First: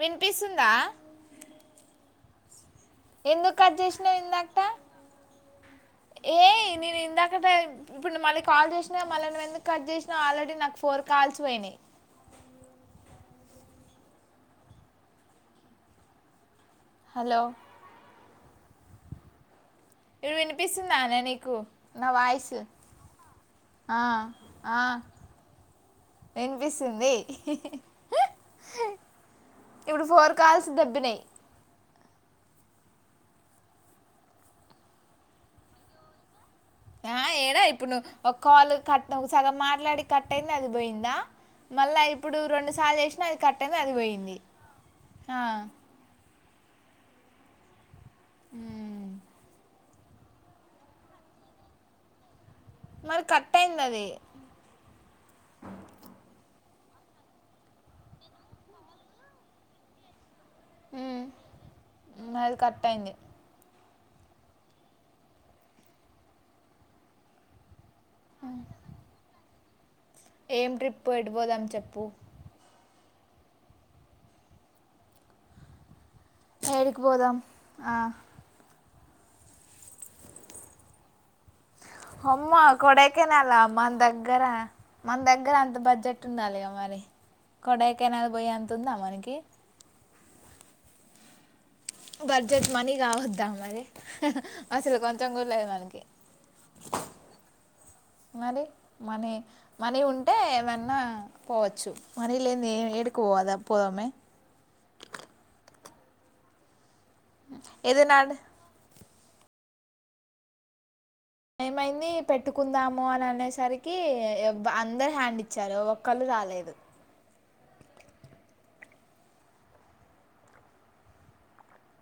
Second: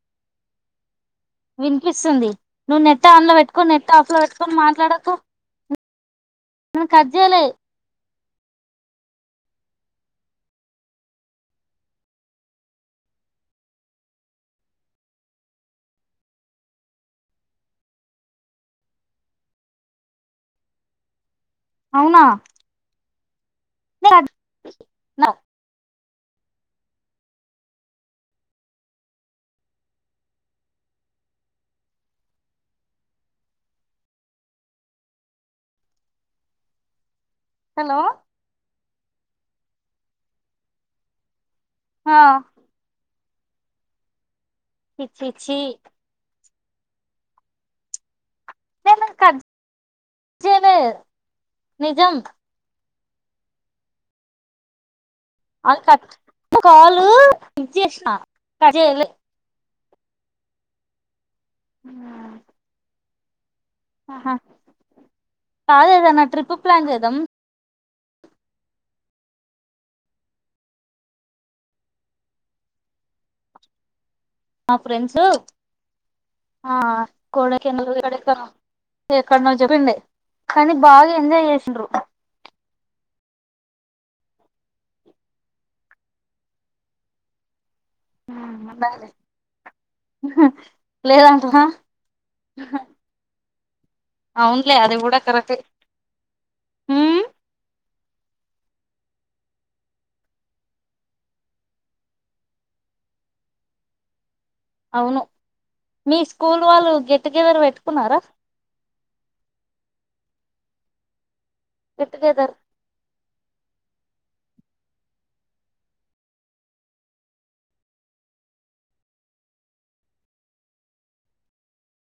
వినిపిస్తుందా వినిపిస్తుంది నువ్వు నెట్ ఆన్లో ఎందుకు పెట్టుకొని కట్ నెట్ చేసినావు ఆఫ్లో పెట్టుకొని ఇందాకట మాట్లాడకు ఏ నేను కట్ చేయలే ఇందాకంటే ఇప్పుడు మళ కాల్ చేసిన మళ్ళని ఎందుకు కట్ చేసినా ఆల్రెడీ నాకు ఫోర్ కాల్స్ పోయినాయి హలో ఇడు వినిపిస్తుందాన్న నీకు నా అవునా వాయిస్ ఆ ఆ వినిపిస్తుంది ఇప్పుడు ఫోర్ కాల్స్ దడబ్బినాయి ఆ ఏడా ఇప్పుడు హలో నువ్వు ఒక కాలు కట్ ఒకసగ మాట్లాడి కట్ట అయింది అది పోయిందా మళ్ళా ఆ ఇప్పుడు రెండు సార్లు వేసినా అది కట్ట అయింది అది పోయింది చ్చి ఆ, చి ఉమ్. ఏనును నిజం మరి కట్ అయింది అది అ క కాలు ఇది చేసినలే ఉమ్. అది కరెట్ అయింది ఆహా కాదుదా నా ట్రిప్పు ప్లాన్ చేదాం ఆ ఏం ట్రిప్పు ఎడిపోదాం చెప్పు ఆ ఫ్రెండ్స్ ఆ ఏడికి పోదాం ఆ, కొడైకెనాల్ ఎక్కడ ను చెప్పడి కానీ బాగా ఎంజాయ్ చేసిండ్రు అమ్మా కొడైకనలా మన దగ్గర మన దగ్గర అంత బడ్జెట్ ఉండాలిగా మరి కొడాయి కెనాల్ పోయి అంత ఉందా మనకి లేదాంటవ బడ్జెట్ మనీ కా వద్దా మరి అవునులే అది అసలు కొంచెం కూడా కరెక్టే లేదు మనకి హ్మ్ మనీ మనీ మనీ ఉంటే ఏమన్నా పోవచ్చు మనీ లేని ఏ ఏడుకోవచ్చు పోదా పోవమే అవును మీ స్కూల్ వాళ్ళు గెట్టుగెదర్ ఏదైనా పెట్టుకున్నారా అడ్- ఏమైంది గెట్ టుగెదర్ పెట్టుకుందాము అని అనేసరికి అందరు హ్యాండ్ ఇచ్చారు ఒకరు రాలేదు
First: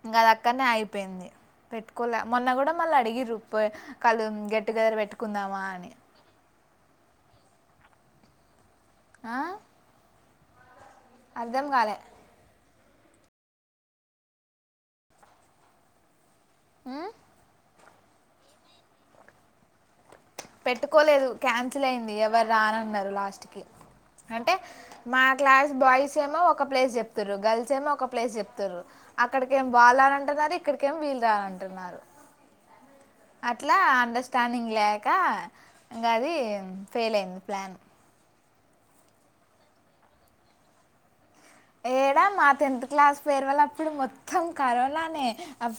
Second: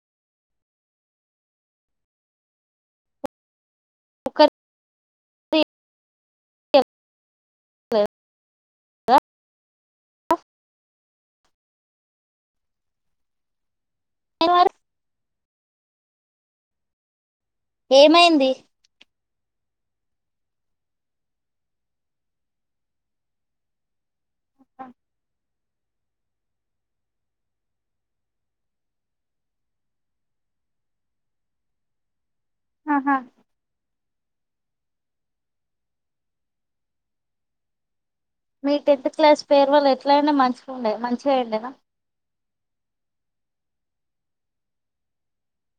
ఇంకా అదిక్కనే ఆగిపోయింది పెట్టుకోలే మొన్న కూడా మళ్ళీ అడిగిరు కళ్ళు ఒకరి గెట్టుగెదర్ పెట్టుకుందామా అని స అర్ధం కాలే ఆ ఏమైంది పెట్టుకోలేదు క్యాన్సిల్ అయింది ఎవరు రాను అన్నారు లాస్ట్ కి అంటే మా క్లాస్ బాయ్స్ ఏమో ఒక ప్లేస్ చెప్తురూ గర్ల్స్ ఏమో ఒక ప్లేస్ చెప్తుారు అక్కడిక ఏం వాళ్ళు రాను అంటారు సారి ఇక్కడికేం వీలు రానంటునాడు ఆహా అట్లా అంద స్టానింగ్ లేక ఇంకా అది ఫెయిల్ అయింది ప్లాన్ మీ టెన్త్ క్లాస్ ఫైర్వాల్ ఎట్లా అంటే మంచిగా ఉండేయి మంచిగా అయిందిన ఏడా మా టెన్త్ క్లాస్ ఫైర్వాల్ అప్పుడు మొత్తం కరోనానే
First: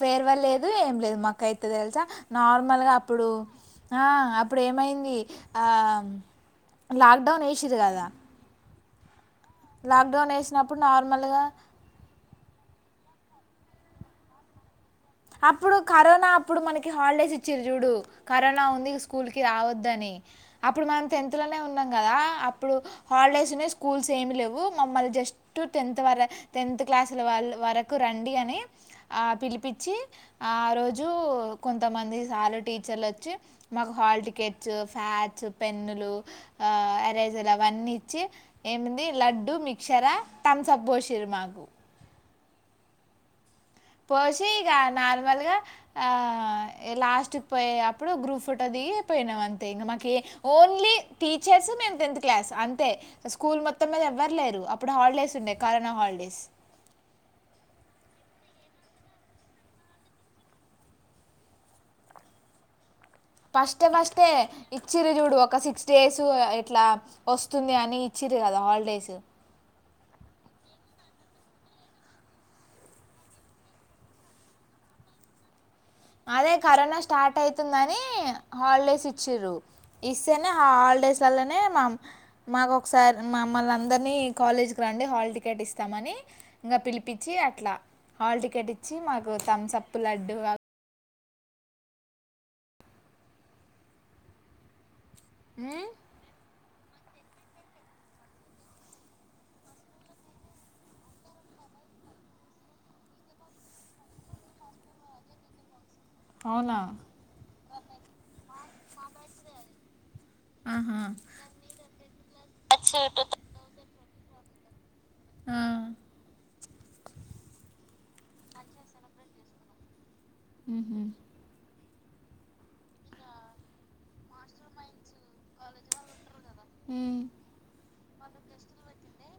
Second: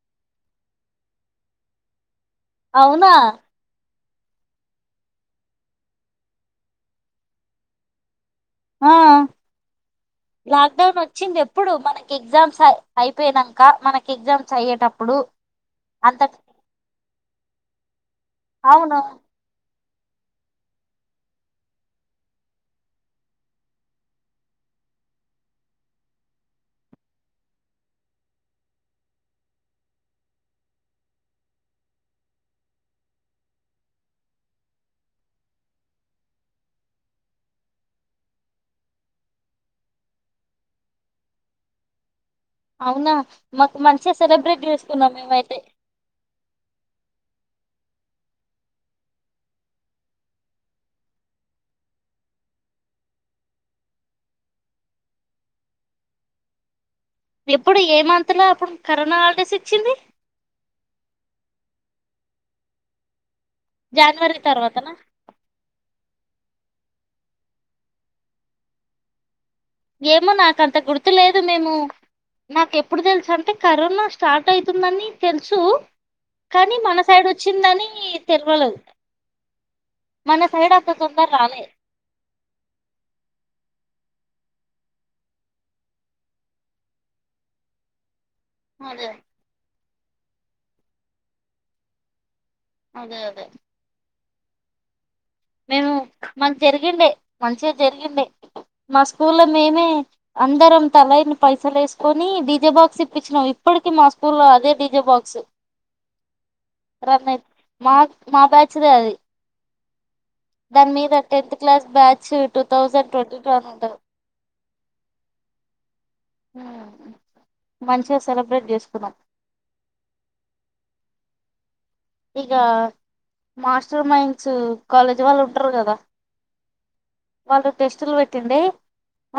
ఫైర్వాల్ లేదు ఏం లేదు మాకైతే తెలుసా నార్మల్గా అవునా అప్పుడు ఆ అప్పుడు ఏమైంది లాక్డౌన్ వేసిరూ కదా ఆ లాక్డౌన్ వేసినప్పుడు లాక్డౌన్ వచ్చింది నార్మల్గా ఎప్పుడు మనకి ఎగ్జామ్స్ అయిపోయినాక మనకి ఎగ్జామ్స్ అయ్యేటప్పుడు అప్పుడు అంత కరోనా అప్పుడు మనకి హాలిడేస్ ఇచ్చిరు చూడు కరోనా ఉంది అవును స్కూల్ కి రావద్దు ని అప్పుడు మనం టెన్త్ లోనే ఉన్నాం కదా అప్పుడు హాలిడేస్ స్కూల్స్ ఏమి లేవు మమ్మల్ని జస్ట్ టెన్త్ వర టెన్త్ క్లాస్ల వరకు రండి అని ఆ పిలిపించి ఆ రోజు కొంతమంది సార్ టీచర్లు వచ్చి మాకు హాల్ టికెట్స్ ఫ పెన్నులు ఎఅసేర్లు అవన్నీ ఇచ్చి ఏముంది లడ్డు మిక్చర్ తామ్సప్ పొసిరు మాకు అవునా మాకు మంచిగా పోసి సెలబ్రేట్ ఇగా చేసుకున్నాం నార్మల్గా మేమైతే ఆ లాస్ట్కి పోయేయప్ ఇప్పుడు గ్రూప్ ఫోటో దిగి పోయినాం అంతే ఇగా. మాకే ఓన్లీ టీచర్స్ మేము టెన్త్ క్లాస్ అంతే. స్కూల్ మొత్తం మీద ఎవ్వరులేరు అప్పుడు హాలిడేస్ ఉండే కరోనా హాలిడేస్ ఎప్పుడు ఏ మంత్లో అప్పుడు కరోనా హాలిడస్ ఇచ్చింది ఫస్ట్ ఫస్ట్ జనవరి తర్వాతనా ఇచ్చిరు చూడు ఒక సిక్స్ డేస్ ఎట్లా వస్తుంది అని ఇచ్చిరూ కదా హాలిడేస్ ఏమో నాకంత గుర్తు లేదు మేము నాకు ఎప్పుడు తెలుసు అంటే కరోనా స్టార్ట్ అవుతుందని తెలుసు అదే కానీ కరోనా మన సైడ్ స్టార్ట్ వచ్చిందని అవుతుందని తెలవలేదు హాలిడేస్ ఇచ్చిరు మన ఇస్తేనే సైడ్ అంత హాల డేస్ తొందర వల్లనే రాలే మాకు ఒకసారి మమ్మల్ అందరినీ కాలేజ్కి రండి హాల్ టికెట్ ఇస్తామని ఇంకా పిలిపించి అట్లా హాల్ టికెట్ ఇచ్చి అదే మాకు తంసప్పు లడ్డు అదే అదే ఉమ్, మేము మాకు జరిగిండే మంచిగా జరిగిండే మా స్కూల్ లో మేమే అందరం తలని పైసలు వేసుకొని డిజే బాక్స్ ఇప్పించినాం ఇప్పడకీ మా స్కూల్లో అదే డిజే బాక్స్ అవునా రామేర్ మాక్ మా బ్యాచ్దే అది. దాని ఆహా మీద tenth class batch two thousand twenty two అనుడాద్ ఆ ఆ మంచిగా సెలబ్రేట్ చేసుకున్నాం. హుహూ ఇగా మాస్టర్ మైండ్స్ కాలేజీ వాళ్ళు ఉంటారు కదా ఉమ్, వాళ్ళు టెస్టులు పెట్టుండే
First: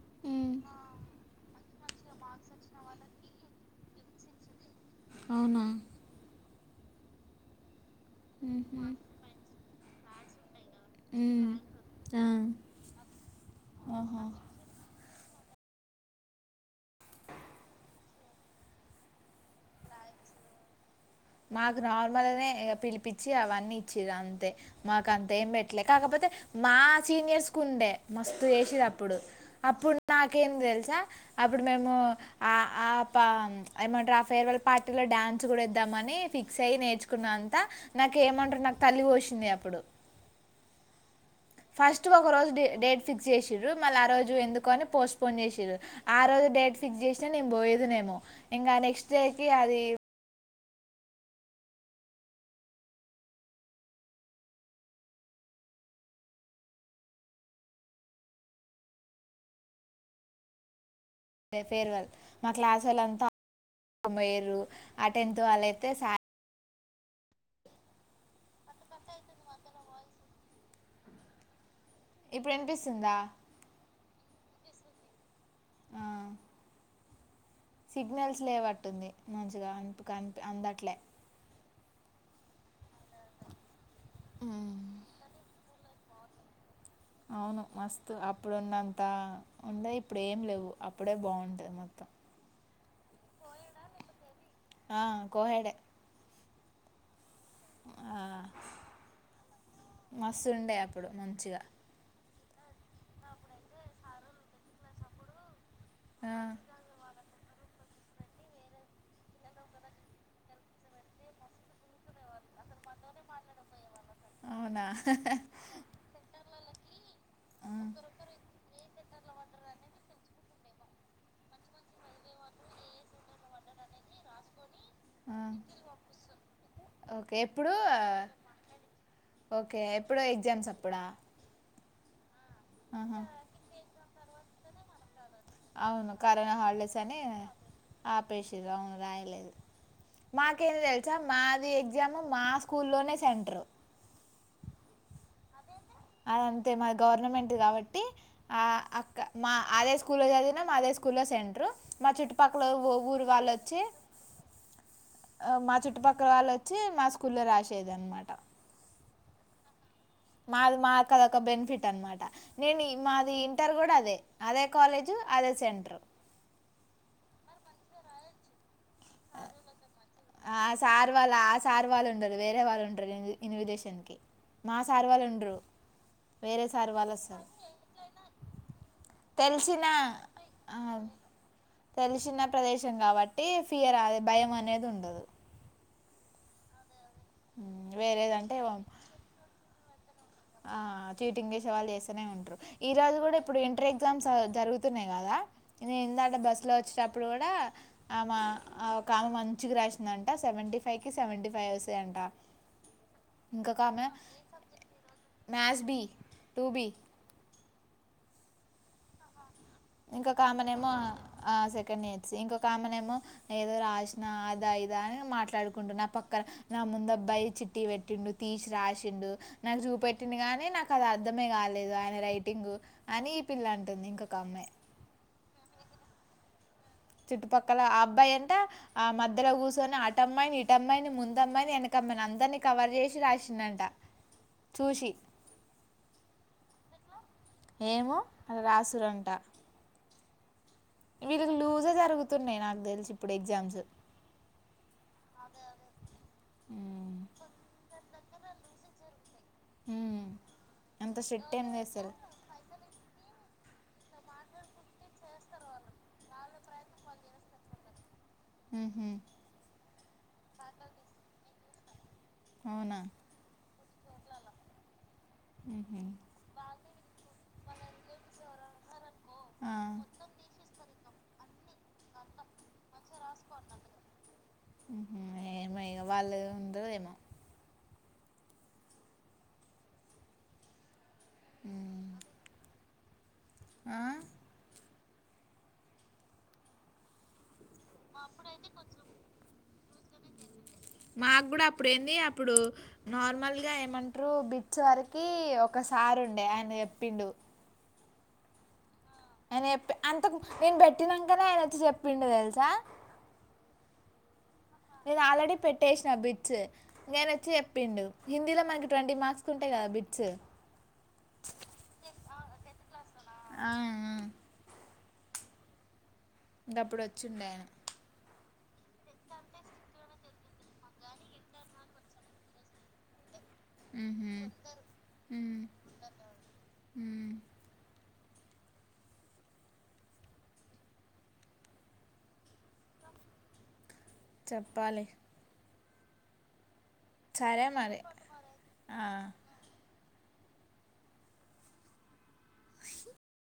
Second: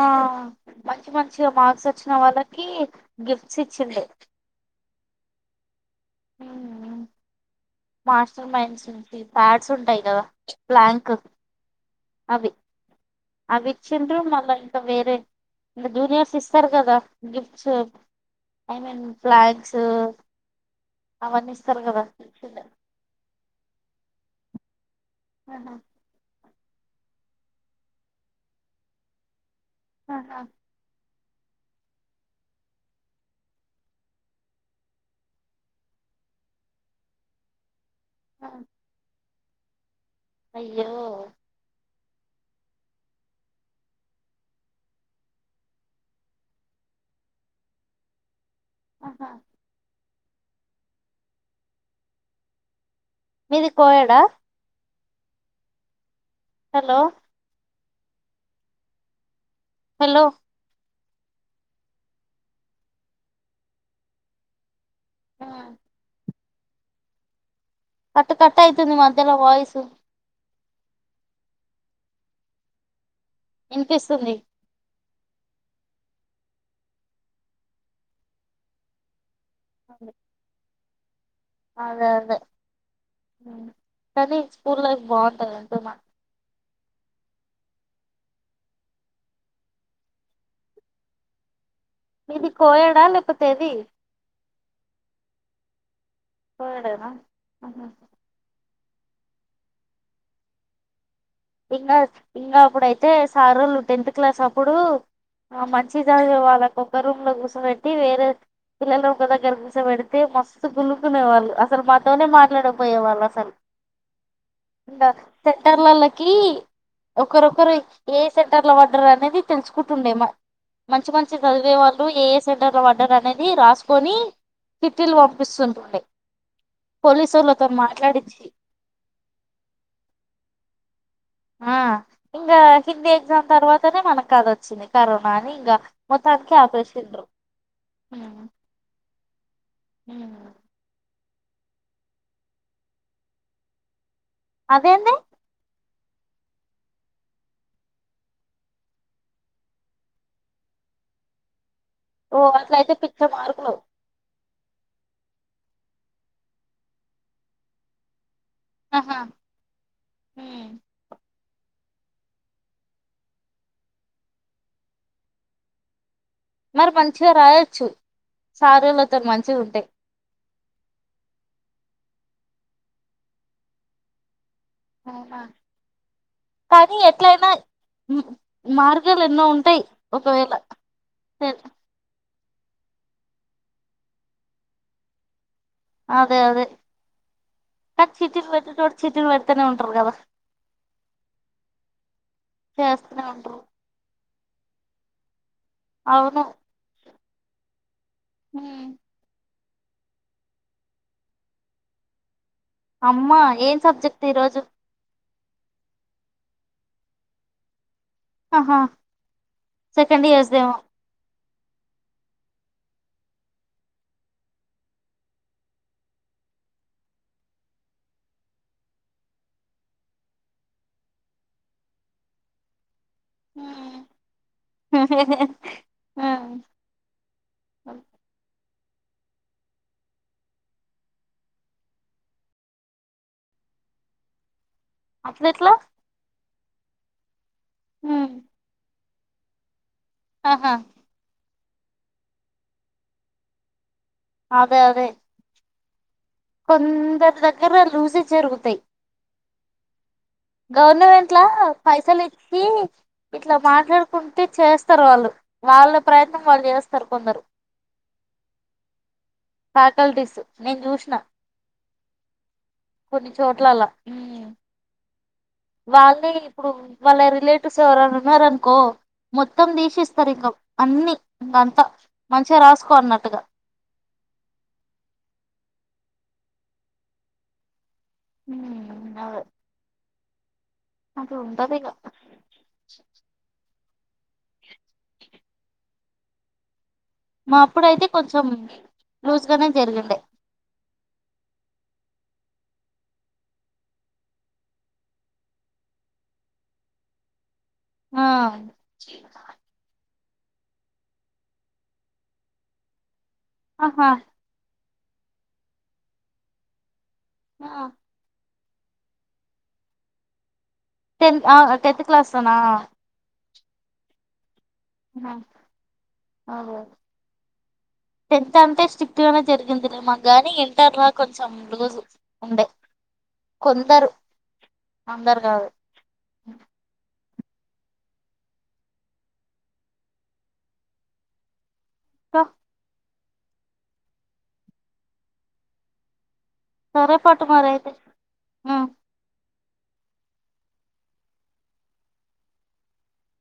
ఆ ఆ మంచి మంచిగా మార్క్స్ వచ్చిన వాళ్ళకి గిఫ్ట్స్ ఇచ్చుండే. అవునా హుహ్ మాస్టర్ మైండ్స్ నుంచి ప్యాడ్స్ ఉంటాయి కదా బ్లాంకు ఆ, అవి అవిచ్చిండ్రు. ఆహా మళ్ళా ఇంకా వేరే ఇగా జూనియర్స్ ఇస్తరు గాదా గిఫ్టసు ఐమన్ ఫ్లాగ్సు మాకు నార్మల్నే ఇగా పిలిపిచ్చి అవన్నీ ఇచ్చిరు అంతే మాక్ అంతేం బెట్లే కాకపోతే మా సీనియర్స్ కు ఉండే మస్తు చేసిరు అప్పుడు అప్పుడు నాకేం దేల్సా అప్పుడు మేము ఆ ఆ పా ఏమంటారు. ఆ ఫేర్వెల్ పార్టీలో డ్యాన్స్ కూడా ఏదమాన్ నీ ఫిక్స్ అయి నేర్చుకున్నా అంత నాకు ఏమంట్రు. నాకు తల్లి పొచ్చింది అప్పుడు అయ్యో ఫస్ట్ ఒక రోజు డే డేట్ ఫిక్స్ జేచిరు. మళ్ళా ఆ రోజు ఎందుకని పోస్ట్పోన్ జేచిరు. ఆ రోజు డేట్ ఫిక్స్ జేస్తే నీను పోయేదినేమో ఇంగా ఆ నెక్స్ట్ డేకీ అది మీది కోయాడా హలో హలో ఏ ఫేర్వెల్ మా క్లాస్ అంతా పోయిరు ఆ టెన్త్ వాళ్ళు అయితే సా కట్ కట్ అయితుంది. మధ్యలో వాయిసు ఇప్పుడు ఇనిపిస్తుందా ఇనిపిస్తుంది ఆ, సిగ్నల్స్ లేవట్టుంది మంచిగా అనపుక్ అందట్లే అదే అదే కానీ స్కూల్ ఉమ్, లైఫ్ బావుంటదంటున్న అవును మస్తు అప్పుడున్నంత ఉండే ఇప్పుడు ఏం లేవు అప్పుడే బావుంటది మొత్తం మీది కోయాడా లేకపోతే ఏది ఆ కోహెయేడే కోయేడెనా హు హు మస్తు ఉండే అప్పుడు మంచి ఇంగా ఇంగా అప్పుడైతే సారోళ్ళు టెన్త్ క్లాస్ అప్పుడు ఆ మంచి ఆ, చదివే వాళ్ళకి ఒక్క రూమ్ లో గుసబెట్టి వేరే పిల్లలు ఒక దగ్గర కూస పెడితే మస్తు గులుకునేవాళ్ళు అసలు మాతోనే మాట్లాడపోయే వాళ్ళు అసలు అవునా ఇంగా సెంటర్లలక్ ఆ, ఒకరొకరు ఏ సెంటర్ లో పడ్డరు అనేది తెలుసుకుంటుండే మ మంచి మంచి చదివే వాళ్ళు ఏ ఏ సెంటర్లో పడ్డరు అనేది రాసుకొని చిట్టీలు ఆ, పంపిస్తుంటుండే ఓకే పోలీసులతో ఎప్పుడు మాట్లాడించి ఓకే ఎప్పుడో ఎగ్జామ్స్ అప్పుడా ఆ ఇంగా హిందీ ఆహా. ఎగ్జామ్ తర్వాతనే మనక అది వచ్చింది. కరోన్ కానీ ఇంగా మొత్తానికి ఆపేసిండ్రు. మాకేం దేల్స్ త మాది ఎగ్జామ్ మా స్కూల్లోనే సెంట్రూ అదేంది అదంతే మా గవర్నమెంట్ గాబట్టి ఆ అక్క మా అదే స్కూల్ చదివినా మా అదే స్కూల్ స్కూల్లో సెంటరు మా ఓ చుట్టుపక్కల అట్లయితే పిచ్చ ఊరు మార్కులు వాళ్ళొచ్చి ఆ మా చుట్టుపక్కల వాళ్ళొచ్చి మా స్కూల్లో రాసేది అన్నమాట ఆ మాది మా కద ఒక బెనిఫిట్ అన్నమాట నేను మాది ఇంటర్ గూడా అదే అదే కాలేజు అదే సెంటర్ మరి మంచిగా రాయొచ్చు సారీలతో మంచిగా ఉంటే ఆ సార్ వాళ్ళు ఆ సార్ వాళ్ళు ఉండరు వేరే వాళ్ళు ఉంటరు ఇ ఇన్విజిలేషన్ కి మా సారు వాళ్ళు ఉండరు వేరే సారు కానీ వాళ్ళు వస్తరు ఎట్లయినా మార్గాలు ఎన్నో ఉంటాయి ఒకవేళ ఆ, సరే తెలిసిన ప్రదేశం గాబట్టి ఫియర్ అ భయం అనేది ఉండదు అదే అదే ఉమ్, కాని చిట్టీలు వేరేదంటే పెట్టెటోడు చిట్టీలు పెడతనే ఉంటారు కదా ఆ చీటింగ్ చేసే వాళ్ళు చేస్తనే ఉంటరు ఈ రోజు చేస్తూనే గూడా ఇప్పుడు ఉంటారు ఇంటర్ ఎగ్జామ్స్ జరుగుతున్నాయి గదా నేను ఇందాకా అవును బస్ లో వచ్చేటప్పుడు గూడా ఆమ మ్మ్ ఒక ఆమె మంచిగా రాసిందంట సెవెంటీ ఫైవ్ కి సెవెంటీ ఫైవ్ వస్తయంట అమ్మా ఏం సబ్జెక్ట్ ఈరోజు మ్యాస్ బీ టూ బీ ఆహా సెకండ్ ఇంకొక ఇయర్స్ దేమో ఆమెనేమో ఆ సెకండ్ ఇయర్స్ ఇంకొక ఆమెనేమో ఏదో రాసినా అదా ఇదా అని మాట్లాడుకుంటురు నా పక్క నా ముందు అబ్బాయి చిట్టీ పెట్టిండు తీసి రాసిండు నాకు చూపెట్టిండు గానీ నాకు అది అర్ధం అర్థమే కాలేదు ఆయన రైటింగ్ అని ఈ పిల్ల అంటుంది ఇంకొక అమ్మాయి ఆ చుట్టుపక్కల ఆ అబ్బాయి అంట ఆ మధ్యలో కూర్చొని ఆట అమ్మాయిని ఇట అమ్మాయిని ముందమ్మాయిని వెనకమ్మాయిని అందరిని కవర్ చేసి రాసినంట ఊ అట్లెట్ల ఏమో అలా రాసురంట ఆహా వీళ్ళకి లూజ జరుగుతున్నాయి నాకు తెలిసు ఇప్పుడు ఎగ్జామ్స్ అదే అదే ఉమ్ కొందరు దగ్గర లూజె జరుగుతాయి ఉ గవర్నమెంట్ లా పైసలు ఇచ్చి ఇట్లా మాట్లాడుకుంటే చేస్తారు వాళ్ళు వాళ్ళ ప్రయత్నం వాళ్ళు చేస్తారు కొందరు ఉ హ ఫ్యాకల్టీస్ నేను చూసిన అవునా కొన్ని చోట్లలా మ్మ్ ఉహు వాళ్ళే ఇప్పుడు వాళ్ళ రిలేటివ్స్ ఎవరన్నార అనుకో ఆ మొత్తం ది సి ఇస్తారు ఇక అన్ని ఇంకంతా మంచిగా రాసుకో అన్నట్టుగా ఉహు ఏమో ఇగ వాళ్ళు ఉండదేమో ఉ అదే అట్లా ఉంటది ఇగ ఆ మా అప్పుడుతే కొంచెం లూజ్గానే జరిగండే ఇప్పుడు నార్మల్గా ఏమంటారు బిచ్ వరకి ఒక సారి ఉండే ఆయన చెప్పిండు ఆ అని చెప్పి అంత నేను పెట్టినాకనే ఆయన వచ్చి చెప్పిండడు తెలుసా ఆహా నేను ఆల్రెడీ పెట్టేసిన బిట్స్ నేను వచ్చి చెప్పిండు హిందీలో మంచి ట్వంటీ మార్క్స్ ఉంటాయి కదా బిట్స్ టెన్ టెన్త్్ క్లాస్ అనా ఆ ఆ ఇంకప్పుడు వచ్చిండే ఆయన ఇంత అంటే స్ట్రిక్ట్ గానే జరిగింది గాని ఇంటర్లో కొంచెం రోజు ఉండే హు కొందరు హూ అందరు కాదు ఇంకా చెప్పాలి సరే మరి ఆ